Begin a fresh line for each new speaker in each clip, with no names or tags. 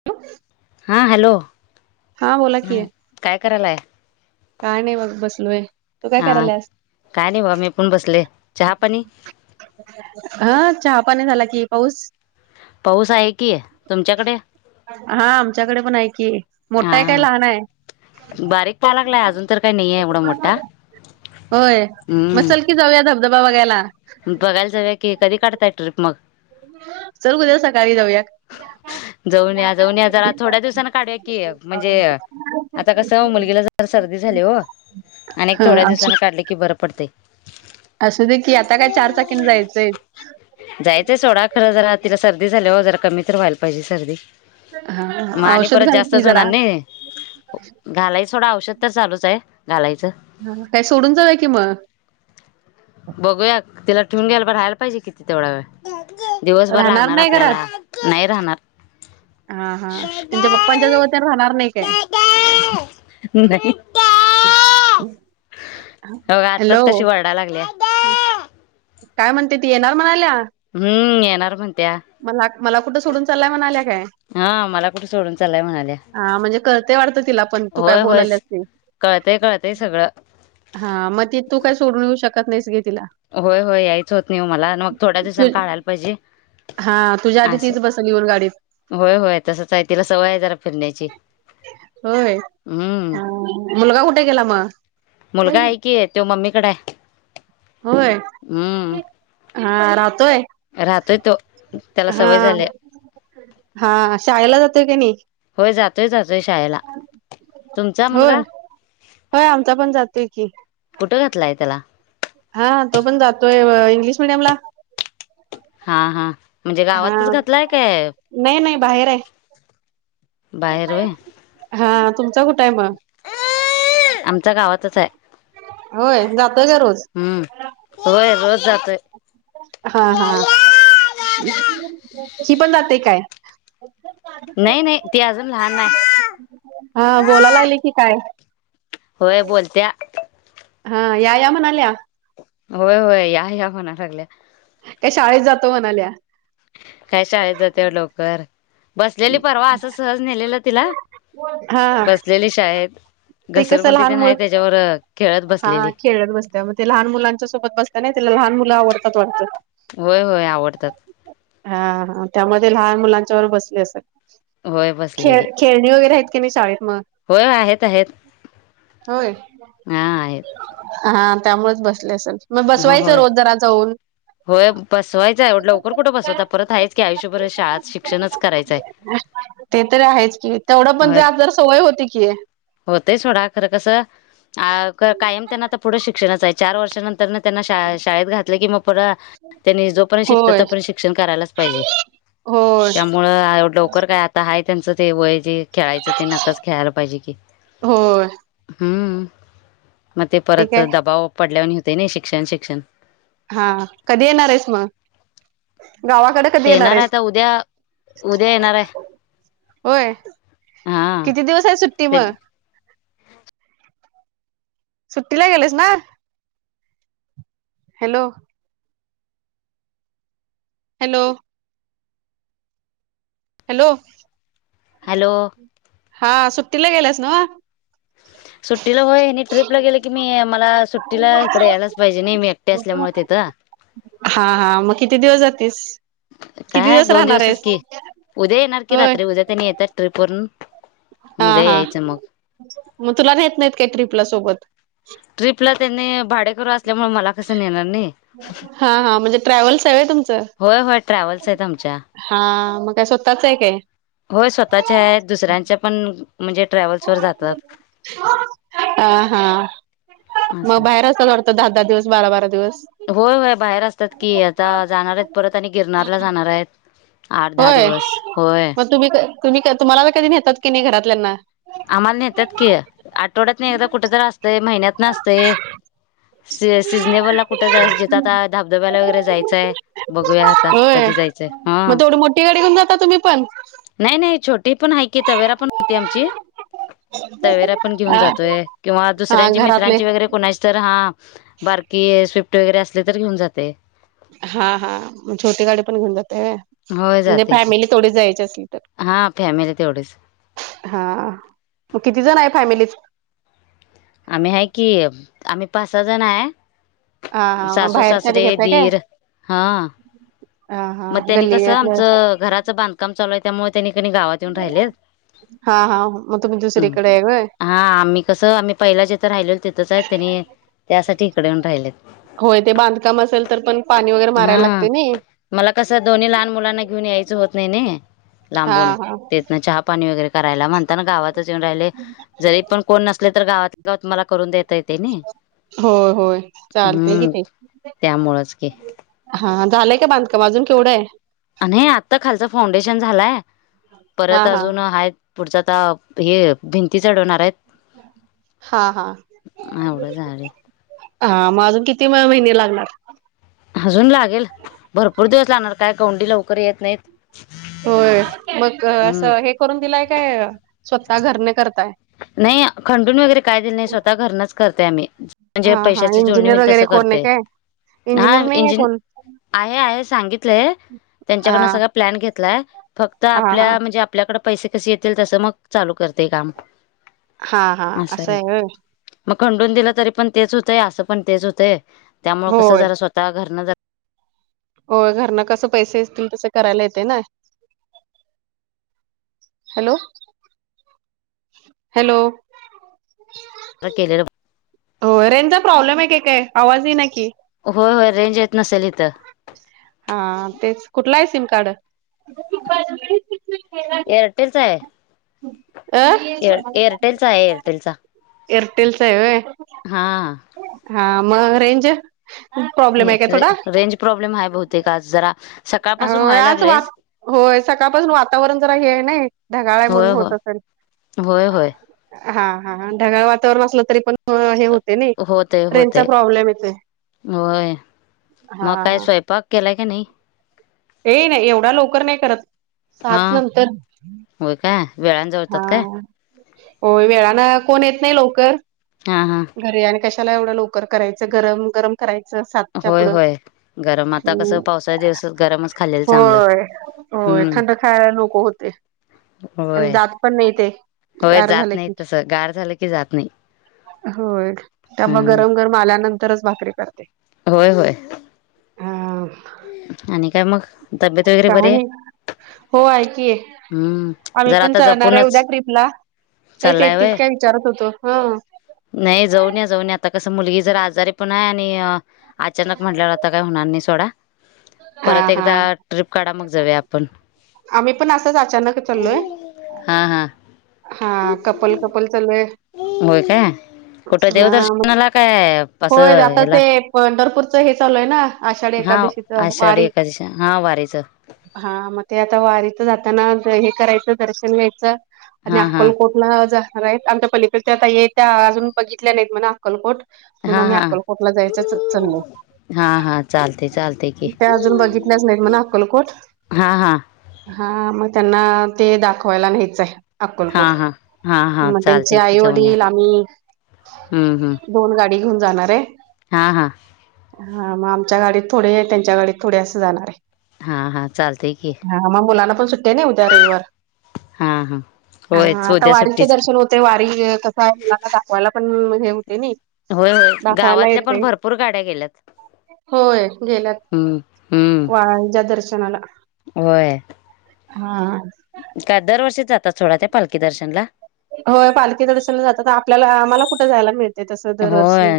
ह [inaudible]
हा हॅलो
बोला
ह
की
काय करायलाय?
काय नाही बघ बसलोय. तू काय
हां
करायलास?
काय नाही बाबा मी पण बसले चहा पाणी
हा चहा पाणी झाला की पाऊस?
पाऊस आहे की. तुमच्याकडे?
हा आमच्याकडे पण आहे कि मोठा आहे काय?
हां
लहान आहे.
बारीक पा लागलाय. अजून तर काही नाहीये एवढा मोठा.
होय मग
हम्म
चल जाऊया धबा बगायला.
बघायला जाऊया की कधी काढताय ट्रिप मग?
चल उद्या सकाळी जाऊया
जाऊन जाऊ जाऊ जरा थोड्या दिवसाना काढूया की म्हणजे आता कसं मुलगीला तर सर्दी झाली हो आणि
ह
थोड्या दिवसाांनी काढले, की बरं पडते.
असं दे की आता काय चार चाकीन जायचंय.
जायचंय सोडा खरं जरा तिला सर्दी झाली. हो जरा कमी तर व्हायला पाहिजे सर्दी मग
हा
आणि
औषध
परत
घाल की
जास्तच
जरा
होणार नाही. घालायच सोडा औषध तर चालूच आहे. घालायचं
हा काय सोडून जावूया की मग.
बघूया तिला ठेवून घ्याला पर राहायला पाहिजे. किती तेवढा वेळ दिवसभर
राहणार
लागणार
नाही घरात
आपल्याला नाही राहणार.
हा हा तिच्या पप्पांच्या जवळ त्यां राहणार नाही काय?
नाही. हो
हॅलो
आत्ताच कशी वरडा लागल्या
काय म्हणते ती येणार म्हणाल्या.
हम्म येनार म्हणत्या.
मला मला कुठं सोडून चालाय म्हणाल्या काय?
हा मला कुठे सोडून चाललाय म्हणाल्या.
हा म्हणजे करतेय वाटत. तिला पण तू काय
होय होय
बोलल्यास ते
कळतंय कळतंय सगळं
हा मग ति तू काय सोडून येऊ शकत नाहीस. कि तिला
होय होय याहीच होत नाही. मला मग थोड्या दिवसांनी काढायला पाहिजे.
हा तुझ्या आधी
असं
तीच बसल येऊन गाडीत
होय होय तसच आहे. तिला सवय आहे जरा फिरण्याची
होय
हम्म
मुलगा कुठे गेला मग?
मुलगा आहे की, तो मम्मीकड आहे.
होय
हम्म
हा राहतोय.
राहतोय तो त्याला
हा
सवय झाली
हा शाळेला जातोय का नाही?
होय जातोय जातोय. शाळेला तुमचा
होय
मुलगा?
होय आमचा पण जातोय की
कुठं घातलाय त्याला
हा तो पण जातोय. इंग्लिश मीडियम ला
हा हा म्हणजे
हा
गावातच घातलाय काय?
नाही नाही बाहेर आहे
बाहेर होय
हा तुमचा कुठ मग [unintelligible]
[inaudible] आमच्या गावातच हाय.
होय, जाता का रोज?
हम्म, होय रोज जातोय.
हा-हा, शी पण जाते काय?
नाही-नाही, ती अजून लहान हाय.
हं, बोलायला लागले की काय?
होय बोलत्या.
हं, या-या म्हणाल्या?
व्हय-व्हय, या, या म्हणाय लागल्या.
का शाळेत जातो म्हणाल्या?
काय शाळेत जाते वं लवकर, बसलेली परवा असं सहज नेलेलं तिला
हा
बसलेली शाळेत,
ते कसं
घसरगुंड्डी
लहान
पण
मुल
हाय त्याच्यावर खेळत
हा
बसलेली.
खेळत बसत्या मग ते लहान मुलांच्या सोबत बसता ना त्याला लहान मुलं आवडतात वाटत.
होय- होय, आवडतात.
हं, त्यामध्ये लहान मुलांच्या वर बसले असेल.
होय बसलेली
खेळ-खेळ खेळ वगैरे आहेत कि नाही शाळेत मग?
होय आहेत-आहेत.
होय,
आहेत
हा त्यामुळेच बसले असेल. मग
हो
बसवायचं
होय
रोज जरा जाऊन?
होय बसवायचं
[inaudible]
आहे लवकर कुठं बसवता परत आहेच की आयुष्यभर शाळात शिक्षणच करायचं
ते तर आहेच की तेवढं पण जात जर सवय होती की.
होतय सोडा खरं कसं अं कायम त्यांना आता पुढं शिक्षणच आहे. चार वर्षानंतर न त्यांना शाळा हे शाळेत घातलं की मग परत त्यांनी जो पर्यंत शिकतं,
होय
तो पर्यंत शिक्षण करायलाच पाहिजे.
होय
त्यामुळं लवकर काय आता हाय त्यांचं ते वय जे खेळायचं तेन आताच खेळायला पाहिजे कि.
होय
हम्म. मग ते
ठीक
परत
आहे
दबाव पडल्याने होतय नी शिक्षण-शिक्षण.
हा, कधी येणारेस मग गावाकडे? कधी
येणार आहे
आहेस
ते उद्या, उद्या येणार आहे.
होय,
हा
किती दिवस आहे सुट्टी
ते
मग? सुट्टीला गेलेस ना? हॅलो. हॅलो. हॅलो.
हॅलो.
हा सुट्टीला गेल्यास नं?
[inaudible] सुट्टीला होय अनी ट्रीपला गेलं की, मी मला सुट्टीला हीकड यायलाच पाहिजे नी मी एकटी असल्यामुळे तिथं. [inaudible]
हा-हा, मग किती दिवस जातेस? किती
काय
दिवस
दोन
राहणार
दिवसच
आहेस?
की उद्या येणार की
होय
रात्री उद्या ते नी येत्यात ट्रिपवरून. उद्या
हा-हा,
यायचं मग
मग तुला नेत नाहीत काय ट्रीपला सोबत?
ट्रीपला तेन्ही भा डेकरू असल्यामुळे मला कस नेणार नी.
हा हा म्हणजे ट्रॅव्हल्स आहे तुमचं
ट्रॅव्हल्स आहेत आमच्या.
हा, मग काय स्वतःच हाय काय?
होय स्वतःच्या आहेत. दुसऱ्यांच्या पण म्हणजे, ट्रॅव्हल्स वर जातात.
[unintelligible] हा हा. मग
असं
बाहेर असतात वाटतं दहा, दहा दिवस, बारा, बारा दिवस.
होय होय बाहेर असतात की. आता जाणार आहेत परत आणि गिरनारला जाणार आहेत. आठ दहा
होय
दिवस. होय.
मग तुम्ही तर, तुम्ही, तुम्हाला कधी नेतात की नाही घरातल्याना?
आम्हाला नेतात कि. आठवड्यातन एकदा कुठं तरी असतंय, महिन्यातन असतय. स सिजनेबला कुठं जाय, जिथं आता धबधब्याला वगैरे जायचंय. बघूया आता,
होय
कधी जायचंय? हा.
मग तेवढी मोठी गाडी घेऊन जातात तुम्ही पण-
नाही नाही छोटी पण आहे की, तवेरा पण होती आमची. तवेरा पण घेऊन जातोय. किंवा
हा
दुसऱ्यांची
घरातले
मित्रांची वगैरे कोणाची तर हा बारकी स्विफ्ट वगैरे असली तर घेऊन जातोय.
हा हा छोटी गाडी पण घेऊन जाताय व्हयं.
होय
म्हणजे
जाते की
फॅमिलीच तेवढी जायची असली तर.
हा फॅमिली तेवढीच
[inaudible] हा. मग किती जण आहेत फॅमिलीत?
आम्ही हाय कि, आम्ही पाच सहा जण हाय.
हा हा मग
सासू
बाहेरच्याने
सासरे,
घेताय काय
दीर हा.
हा हा
[inaudible] मग तेनी कसं
गल्लीतल्या
आमचं घराचं बांधकाम चालू आहे, त्यामुळे तेनी कणी गावात येऊन राहिलेत.
हा हा मग तुम्ही
[inaudible]
दुसरीकडे आहे होय
हा आम्ही कसं आम्ही- पहिला जिथं रायचो तिथंच हाय तेनी -
[inaudible] होय ते बांधकाम असेल, तर पण पाणी वगैरे मारायला
हा
लागतय नी.
मला कसं दोन्ही लहान मुलांना घेऊन यायचं होत नाही नी,
हा
लांबून
हा
ते इथन चहा- पाणी वगैरे करायला, म्हणता ना गावातच येऊन राहिले. जरी पण कोण नसले तर गावातल्या गावात मला करून देत- येतंय तेनी.
होय होय
[inaudible]
चालतय कि
हम्म
ते
त्यामुळं च की.
हा झालंय का बांधकाम अजून केवढं आहे?
नाही आत्ता खालचा फाउंडेशन झालाय,
हा
परत
हा
अजून हाय - पुढचं आता हे भिंती चढवणार आहेत.
[inaudible] हां हां.
एवढं झाले
[inaudible] हां मग अजून किती म महिने लागणार?
अजून लागेल, भरपूर दिवस लागणार. काय गवंडी लवकर येत नाहीत.
होय. मग
हम्म
असं हे करून दिलाय काय, स्वतः घरनं करताय?
नाही खंडून वगैरे काय दिलं नाही, स्वतः घरनंच करतोय आम्ही. म्हणजे
हा हा
पैशाची जुळणी
इंजिनियर
होईल
वगैरे
तसं
कोण आहे
करतय.
काय
हा
इंजिनियर नाही आहे
इंजिन.
कोण
आहे, आहे सांगितलंय
हा
त्यांच्याकडनं सगळं- प्लॅन घेतलाय. फक्त
हां,
आपल्या
हां.
म्हणजे आपल्याकडे पैसे कसे येतील, तसं मग चालू करते काम.
हां. हां. असं
असंय.
आहे होय.
मग खंडून दिलं तरी पण तेच होतंय, असं पण तेच होतंय. त्यामुळे कसं
होय.
जरा स्वतः घरनं जर
हो घरनं कसं पैसे असतील, तसं करायला येतंय ना. [inaudible] Hello [inaudible] hello. [inaudible]
[unintelligible]
हो रेंजचा प्रॉब्लेम आहे का काय? आवाज येईना की.
होय, होय. रेंज येत नसेल इथं.
हां तेच कुठला आहे सिमकार्ड? [inaudible]
एरटेलचा हाय,
अ?
एर, एरटेलचा हाय, एअरटेलचा.
एअरटेलचा हाय व्हय,
हा
हां मग रेंज? प्रॉब्लेम हाय काय थोडा?
रेंज प्रॉब्लेम हाय बहुतेक आज जरा. सकाळपासून
होय
व्हायला
आज
लागलंयच.
वाता होय, सकाळपासून वातावरण जरा हे आहे नही, ढगाळ आहे
होय
म्हणून होत
होय
असेल.
होय, होय.
हां, हां, हां ढगाळ वातावरण असलं तरी पण हं, हे होतंय नई,
होतय
रेंजचा
होतय
प्रॉब्लेम येतोय.
होय. मग काय
हां.
स्वयंपाक केलाय काय नाही?
ये नाही एवढ्या लवकर नाही करत,
हा
सातनंतर.
होय का?
हां, होय वेळानं कोण येत नाही लवकर.
हां हां.
घरी आणि कशाला एवढं लवकर करायचं, गरम- गरम करायचं सातच्या
होय
पुढं,
होय. गरम आता कसं
हम्म
पावसाळ्या दिवस गरमच खाल्लेलं चांगलं
होय. होय
हम्म
थंड खायला नको होतंय. आणि
होय.
जात पण नाही ते,
होय
गार
जात
झालं
नाही
की.
तसं गार झालं की जात नाही.
होय, त्यामुळे
हम्म
गरम -गरम आल्यानंतरच भाकरी करते.
होय, होय.
हा
आणि काय मग, तब्येत वगैरे
काय
बरी हाय?
नाही हो आहे की, आम्ही
जरा
पण
आता
जाणार आहे उद्या
जपूनच
ट्रीपला. तेच
चाललाय
येतीस
वय
काय विचारत होतो? हं.
नाही जाऊन या, जाऊन या आता कसं मुलगी जरा आजारी पण हाय आणि अचानक म्हटल्यावर आता काय हुणार नाही सोडा.
हा
परत
हा
एकदा ट्रिप काढा मग जाऊया आपण.
आम्ही पण असंच अचानक चाललोय.
हां, हां.
हां कपल, कपल चाललोय.
होय काय? कुठं
हां मग,
देवदर्शनाला काय
होय
असं
आता
ह्याला
ते पंढरपूरचं हे चालू हाय ना, आषाढी
हा
एकादशी
आषाढी एकादशी, हां वारीचं.
हा, मग ते आता वारीच जाताना हे करायचं दर्शन करायचं आणि
हा हा
अक्कलकोटला जाणार आहेत. आमच्या पलीकडच्या ताई हाईत त्या अजून बघितल्या नाहीत म्हणा. अक्कलकोट, म्हणून
हा
आम्ही
हा
अक्कलकोटला जायच चाललय.
हा, हा चालते, चालते. की
त्या अजून बघितल्याच नाहीत म्हण अक्कलकोट.
हा हा
हा, मग त्यांना ते दाखवायला न्हायच हाय.
हा
अक्कलकोट,
हा हा हा
मग त्यांचे
चालते की
आई
जाऊन या
-वडील आम्ही
हम्म हम्म
दोन गाडी घेऊन जाणार हाय.
हा, हा.
हा मग, आमच्या गाडीत थोडे, त्यांच्या गाडीत थोडे असं जाणार हाय.
हा, हा चालतय की.
हा मग मुलाना पण सुट्टे नाही उद्या रविवार
हा हा होय
ह आता
उद्या
वारीचे
सुट्टीच की
दर्शन होत ते वारी कसं आहे मुलाला दाखवायला पण हे होते नाही
होय होय
दाखवायला
गावातल्या पण
येतेय
भरपूर गाड्या गेल्यात
होय गेल्यात
हम्म हम्म
वाळांच्या दर्शनाला हा
काय दरवर्षी जातात सोळा त्या पालखी दर्शन ला
हो पालखीचा दर्शन जातात आपल्याला मला कुठे जायला मिळत ते तस दरवर्षी
होय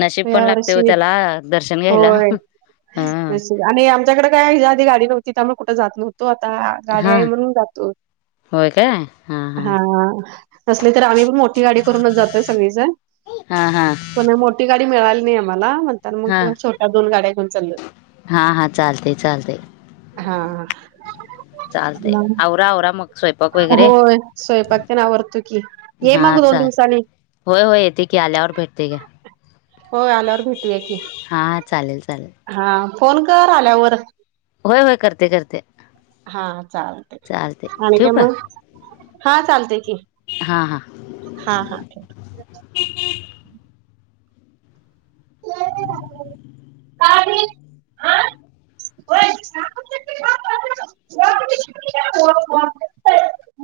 नशीब
या
पण लागते हो
वर्षी
त्याला दर्शन घ्यायला
होय
हा
आणि आमच्याकडे काय या आधी गाडी नव्हती त्यामुळे कुठं जात नव्हतो आता गाडी
हा
आहे म्हणून जातो हा असले तर आम्ही पण मोठी गाडी करूनच जातोय सगळीच जन
हा हा
पण मोठी गाडी मिळाली नाही आम्हाला तर मग
हा
छोट्या दोन गाड्या घेऊन चाल्लोत
हा हा चालते चालते
हा
चालतय आवरा आवर मग स्वयंपाक वगैरे
होय स्वयंपाक पन आवरतो की ये
हा
मग दोन
चाल
दिवसानी
होय होय येते की आल्यावर भेटते का
होय आल्यावर भेटूया की
हा चालेल चालेल
हा फोन कर आल्यावर
होय होय करते करते
हा चालतय
चालते
आणि
ठेवू
काय मग हा चालते की
हा हा
हा हा ठेवत
ह
का आ होय
रीकाम आहे